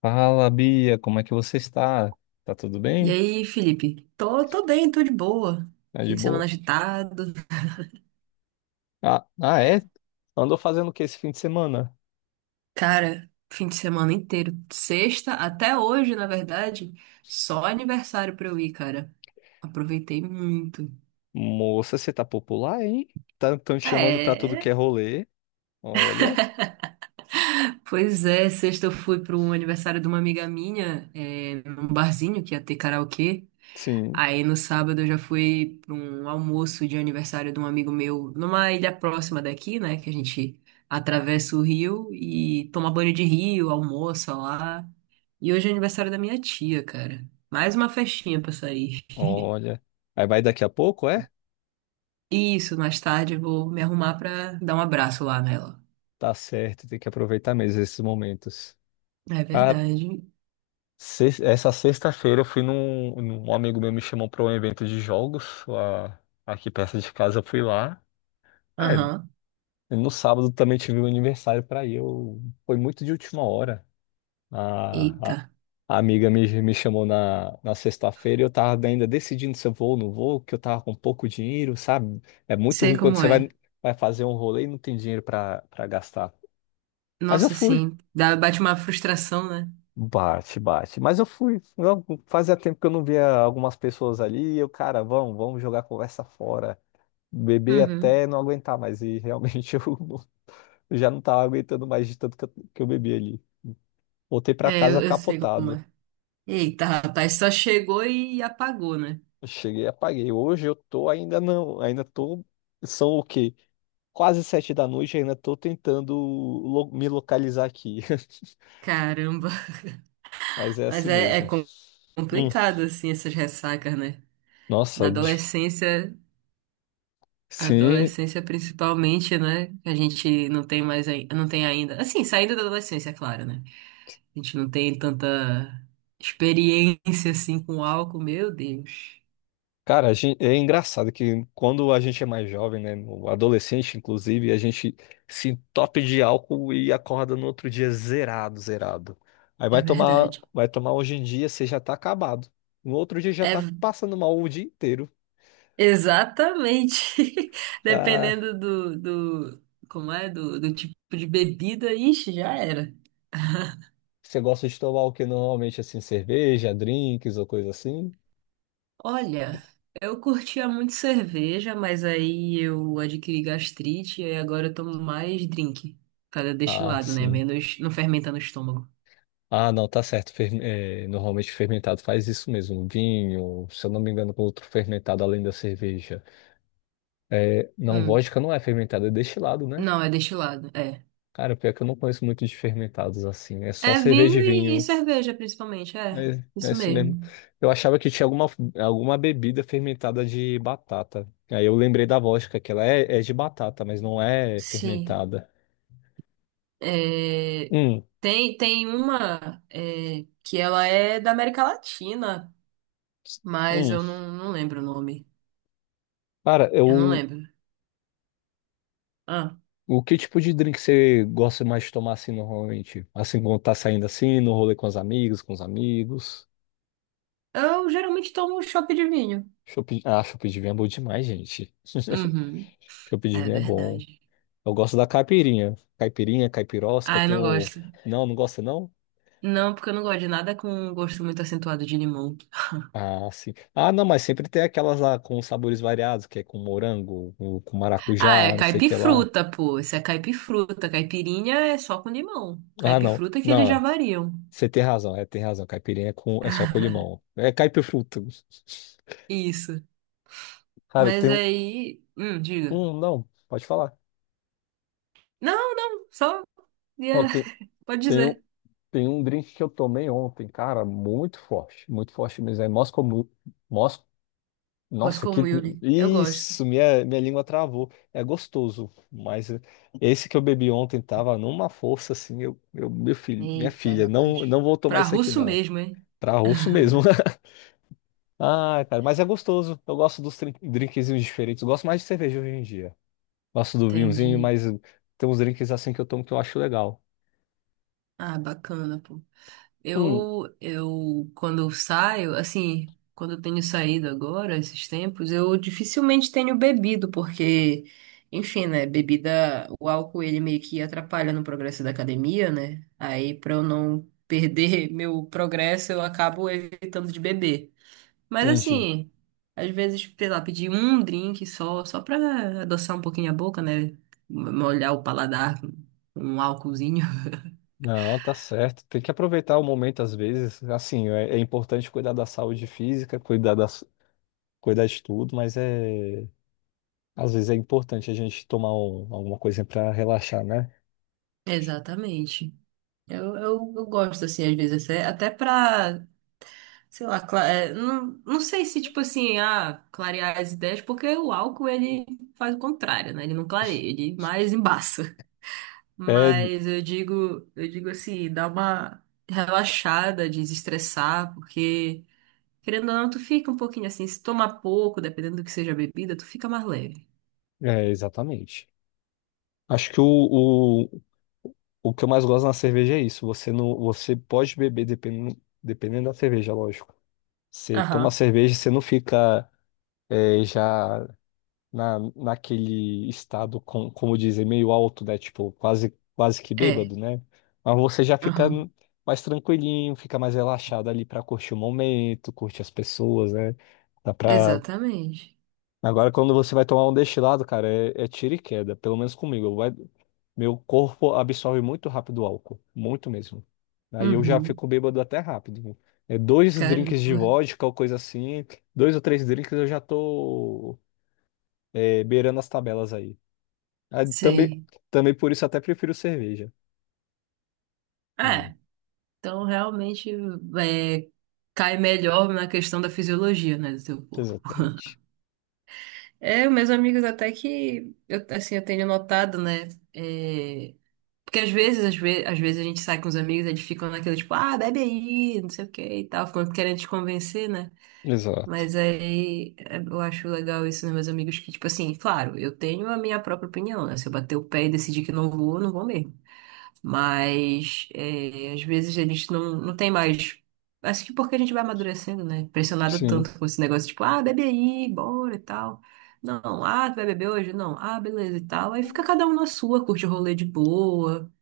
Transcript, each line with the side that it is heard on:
left: Fala, Bia, como é que você está? Tá tudo
right: E
left: bem?
right: aí, Felipe? Tô bem, tô de boa.
left: Tá
right: Fim
left: de
right: de semana
left: boa?
right: agitado.
left: Ah, é? Andou fazendo o que esse fim de semana?
right: Cara, fim de semana inteiro. Sexta até hoje, na verdade, só aniversário pra eu ir, cara. Aproveitei muito.
left: Moça, você tá popular, hein? Tá tão te chamando pra tudo que é
right: É.
left: rolê. Olha,
right: Pois é, sexta eu fui para um aniversário de uma amiga minha, num barzinho que ia ter karaokê.
left: sim,
right: Aí no sábado eu já fui para um almoço de aniversário de um amigo meu numa ilha próxima daqui, né? Que a gente atravessa o rio e toma banho de rio, almoça lá. E hoje é aniversário da minha tia, cara. Mais uma festinha pra sair.
left: olha. Aí vai daqui a pouco, é?
right: E isso, mais tarde eu vou me arrumar pra dar um abraço lá nela.
left: Tá certo, tem que aproveitar mesmo esses momentos.
right: É
left: Ah,
right: verdade.
left: essa sexta-feira eu fui um amigo meu me chamou pra um evento de jogos lá, aqui perto de casa, eu fui lá. Ah, é.
right: Aham.
left: No sábado também tive um aniversário para ir. Eu... foi muito de última hora. A,
right: Eita.
left: a- a amiga me chamou na sexta-feira e eu tava ainda decidindo se eu vou ou não vou, que eu tava com pouco dinheiro, sabe? É muito
right: Sei
left: ruim quando
right: como
left: você
right: é.
left: vai fazer um rolê e não tem dinheiro para gastar. Mas eu
right: Nossa,
left: fui.
right: sim. Dá, bate uma frustração, né?
left: Bate, bate. Mas eu fui. Fazia tempo que eu não via algumas pessoas ali. E eu, cara, vamos jogar a conversa fora. Beber
right: Uhum.
left: até não aguentar mais. E realmente eu já não tava aguentando mais de tanto que que eu bebi ali. Voltei pra
right: É,
left: casa
right: eu sei como
left: capotado.
right: é. Eita, rapaz, só chegou e apagou, né?
left: Eu Cheguei e apaguei. Hoje eu tô ainda não, ainda tô. São o quê? Quase sete da noite, ainda tô tentando me localizar aqui.
right: Caramba.
left: Mas é
right: Mas
left: assim
right: é
left: mesmo. Hum,
right: complicado, assim, essas ressacas, né? Na
left: nossa, de-
right: adolescência,
left: sim.
right: adolescência principalmente, né? A gente não tem mais, não tem ainda. Assim, saindo da adolescência, é claro, né? A gente não tem tanta experiência, assim, com álcool, meu Deus.
left: Cara, a gente, é engraçado que, quando a gente é mais jovem, né, no adolescente inclusive, a gente se entope de álcool e acorda no outro dia zerado, zerado. Aí
right: É verdade.
left: vai tomar hoje em dia, você já tá acabado. No outro dia já
right: É,
left: tá passando mal o dia inteiro.
right: exatamente.
left: Cara,
right: Dependendo do, do, como é, do, do tipo de bebida, ixi, já era.
left: você gosta de tomar o que normalmente, assim, cerveja, drinks ou coisa assim?
right: Olha, eu curtia muito cerveja, mas aí eu adquiri gastrite e agora eu tomo mais drink. Cada
left: Ah,
right: destilado, né?
left: sim.
right: Menos, não fermenta no estômago.
left: Ah, não, tá certo. Normalmente fermentado faz isso mesmo. Vinho, se eu não me engano, com outro fermentado além da cerveja. É, não,
right: Hum.
left: vodka não é fermentada, é destilado, né?
right: Não, é destilado, é.
left: Cara, pior que eu não conheço muito de fermentados assim. É só
right: É
left: cerveja
right: vinho
left: e
right: e
left: vinho.
right: cerveja, principalmente, é.
left: É, é
right: Isso
left: isso mesmo.
right: mesmo.
left: Eu achava que tinha alguma bebida fermentada de batata. Aí eu lembrei da vodka, que ela é de batata, mas não é
right: Sim.
left: fermentada.
right: É,
left: Hum,
right: tem uma que ela é da América Latina, mas
left: hum.
right: eu não lembro o nome.
left: Cara,
right: Eu não
left: eu.
right: lembro. Ah,
left: O que tipo de drink você gosta mais de tomar assim normalmente? Assim, quando tá saindo assim, no rolê com as amigas, com os amigos?
right: eu geralmente tomo um chopp de vinho.
left: Chopp, ah, chopp de vinho é bom demais, gente.
right: Uhum,
left: Chopp de
right: é
left: vinho é bom.
right: verdade.
left: Eu gosto da caipirinha. Caipirinha, caipirosca,
right: Ah, eu
left: tem
right: não
left: o.
right: gosto.
left: Não, não gosta não?
right: Não, porque eu não gosto de nada com um gosto muito acentuado de limão.
left: Ah, sim. Ah, não, mas sempre tem aquelas lá com sabores variados, que é com morango, com
right: Ah,
left: maracujá,
right: é
left: não sei o que lá.
right: caipifruta, pô. Isso é caipifruta. Caipirinha é só com limão.
left: Ah, não.
right: Caipifruta é que eles já
left: Não,
right: variam.
left: você tem razão, é, tem razão. Caipirinha é, com... é só com limão. É caipifruta.
right: Isso.
left: Cara,
right: Mas
left: tem um.
right: aí. Diga.
left: Um, Não, pode falar.
right: Não, não, só.
left: Ó,
right: ia- Pode
left: tem, um,
right: dizer.
left: tem um drink que eu tomei ontem, cara, muito forte mesmo. É Moscow Mule.
right: Mas
left: Nossa,
right: com
left: que.
right: Yuli, eu gosto.
left: Isso, minha língua travou. É gostoso, mas esse que eu bebi ontem tava numa força assim. Meu filho, minha
right: Eita,
left: filha, não,
right: rapaz.
left: não vou tomar
right: Pra
left: isso aqui
right: russo
left: não.
right: mesmo, hein?
left: Pra russo mesmo. Ah, cara, mas é gostoso. Eu gosto dos drinkzinhos diferentes. Eu gosto mais de cerveja hoje em dia. Gosto do vinhozinho,
right: Entendi.
left: mas tem uns drinks assim que eu tomo que eu acho legal.
right: Ah, bacana, pô.
left: Hum,
right: Quando eu saio, assim, quando eu tenho saído agora, esses tempos, eu dificilmente tenho bebido, porque, enfim, né, bebida, o álcool, ele meio que atrapalha no progresso da academia, né? Aí, pra eu não perder meu progresso, eu acabo evitando de beber. Mas,
left: entendi.
right: assim, às vezes, sei lá, pedir um drink só pra adoçar um pouquinho a boca, né? Molhar o paladar com um álcoolzinho.
left: Não, tá certo. Tem que aproveitar o momento às vezes. Assim, é, é importante cuidar da saúde física, cuidar de tudo, mas às vezes é importante a gente tomar alguma coisa para relaxar, né?
right: Exatamente. Eu gosto, assim, às vezes, até pra, sei lá, é, não sei se, tipo assim, ah, clarear as ideias, porque o álcool, ele faz o contrário, né? Ele não clareia, ele mais embaça.
left: É,
right: Mas eu digo assim, dá uma relaxada, desestressar, porque, querendo ou não, tu fica um pouquinho assim, se tomar pouco, dependendo do que seja a bebida, tu fica mais leve.
left: é, exatamente. Acho que o que eu mais gosto na cerveja é isso. Você não, você pode beber dependendo da cerveja, lógico. Você toma
right: Aham.
left: cerveja, você não fica é, já naquele estado, com, como dizem, meio alto, né? Tipo, quase que
right: É,
left: bêbado, né? Mas você já fica
right: aham,
left: mais tranquilinho, fica mais relaxado ali pra curtir o momento, curtir as pessoas, né? Dá pra...
right: exatamente.
left: Agora, quando você vai tomar um destilado, cara, é, é tiro e queda, pelo menos comigo. Meu corpo absorve muito rápido o álcool, muito mesmo. Aí eu já
right: Uhum,
left: fico bêbado até rápido. É dois drinks de
right: caramba,
left: vodka ou coisa assim, dois ou três drinks eu já tô é, beirando as tabelas aí. Ah, também,
right: sei.
left: também por isso até prefiro cerveja. Hum,
right: É. Então, realmente, é, cai melhor na questão da fisiologia, né, do teu corpo.
left: exatamente.
right: É, meus amigos, até que, eu, assim, eu tenho notado, né, é, porque às vezes a gente sai com os amigos, eles ficam naquele, tipo, ah, bebe aí, não sei o que e tal, ficam querendo te convencer, né,
left: Exato.
right: mas aí é, eu acho legal isso nos meus amigos, que, tipo assim, claro, eu tenho a minha própria opinião, né, se eu bater o pé e decidir que não vou, eu não vou mesmo. Mas é, às vezes a gente não tem mais. Acho que porque a gente vai amadurecendo, né? Pressionado
left: Sim,
right: tanto com esse negócio, tipo, ah, bebe aí, bora e tal. Não, ah, tu vai beber hoje? Não, ah, beleza e tal. Aí fica cada um na sua, curte o rolê de boa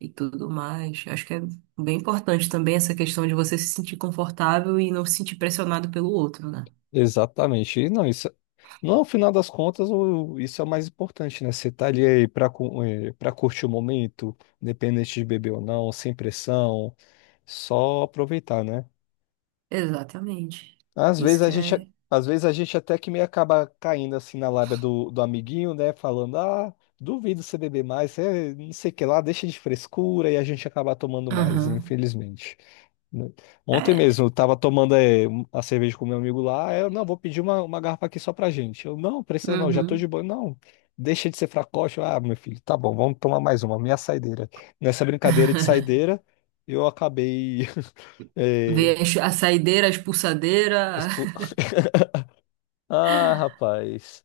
right: e tudo mais. Acho que é bem importante também essa questão de você se sentir confortável e não se sentir pressionado pelo outro, né?
left: exatamente. E não, isso, não, no final das contas, isso é o mais importante, né? Você tá ali aí pra, pra curtir o momento, independente de beber ou não, sem pressão, só aproveitar, né?
right: Exatamente.
left: Às vezes
right: Isso
left: a
right: que
left: gente,
right: é.
left: às vezes a gente até que meio acaba caindo assim na lábia do amiguinho, né? Falando, ah, duvido você beber mais, eh, não sei o que lá, deixa de frescura e a gente acaba tomando mais,
right: Aham.
left: infelizmente, né? Ontem
right: É.
left: mesmo, eu tava tomando a cerveja com meu amigo lá. Aí eu, não, vou pedir uma garrafa aqui só pra gente. Eu, não, precisa não, já tô
right: Uhum.
left: de boa. Não, deixa de ser fracote. Eu, ah, meu filho, tá bom, vamos tomar mais uma, minha saideira. Nessa brincadeira de saideira, eu acabei. eh,
right: Ver a saideira, a expulsadeira.
left: expo- Ah, rapaz,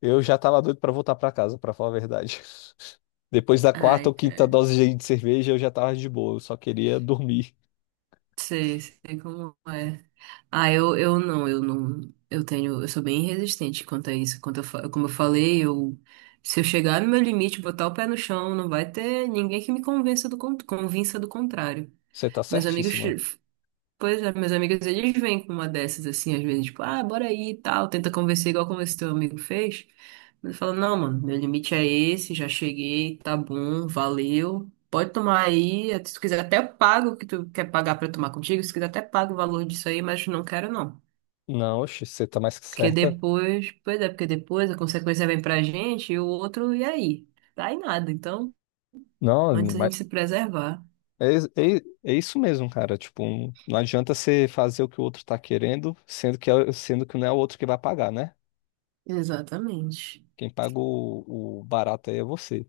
left: eu já tava doido pra voltar pra casa, pra falar a verdade. Depois da quarta
right: Ai,
left: ou quinta
right: cara.
left: dose de cerveja, eu já tava de boa, eu só queria dormir.
right: Sei como é. Ah, eu não. Eu sou bem resistente quanto a isso. Como eu falei, se eu chegar no meu limite, botar o pé no chão, não vai ter ninguém que me convença convença do contrário.
left: Você tá
right: Meus amigos
left: certíssima.
right: Pois é, meus amigos, eles vêm com uma dessas assim, às vezes, tipo, ah, bora aí e tal, tenta convencer igual como esse teu amigo fez. Mas eu falo, não, mano, meu limite é esse, já cheguei, tá bom, valeu. Pode tomar aí, se tu quiser até eu pago o que tu quer pagar pra tomar contigo, se quiser até pago o valor disso aí, mas não quero não.
left: Não, oxe, você tá mais que
right: Porque
left: certa.
right: depois, pois é, porque depois a consequência vem pra gente e o outro, e aí? Dá em nada, então,
left: Não,
right: antes a gente se preservar.
left: é, é isso mesmo, cara. Tipo, não adianta você fazer o que o outro tá querendo, sendo que, sendo que não é o outro que vai pagar, né?
right: Exatamente.
left: Quem paga o barato aí é você.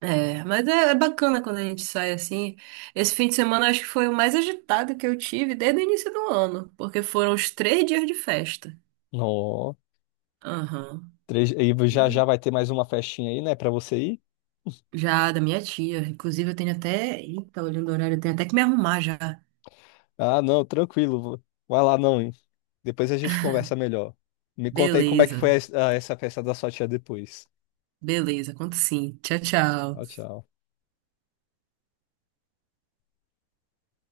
right: É, mas é bacana quando a gente sai assim. Esse fim de semana acho que foi o mais agitado que eu tive desde o início do ano, porque foram os 3 dias de festa.
left: Ó,
right: Aham.
left: e
right: Mas
left: já já vai ter mais uma festinha aí, né, pra você ir?
right: já da minha tia. Inclusive, eu tenho até. Eita, olhando o horário, eu tenho até que me arrumar já.
left: Ah, não, tranquilo. Vai lá, não, hein? Depois a gente conversa melhor. Me conta aí como é que
right: Beleza,
left: foi essa festa da sua tia depois.
right: beleza, conto sim. Tchau,
left: Tchau,
right: tchau.
left: tchau.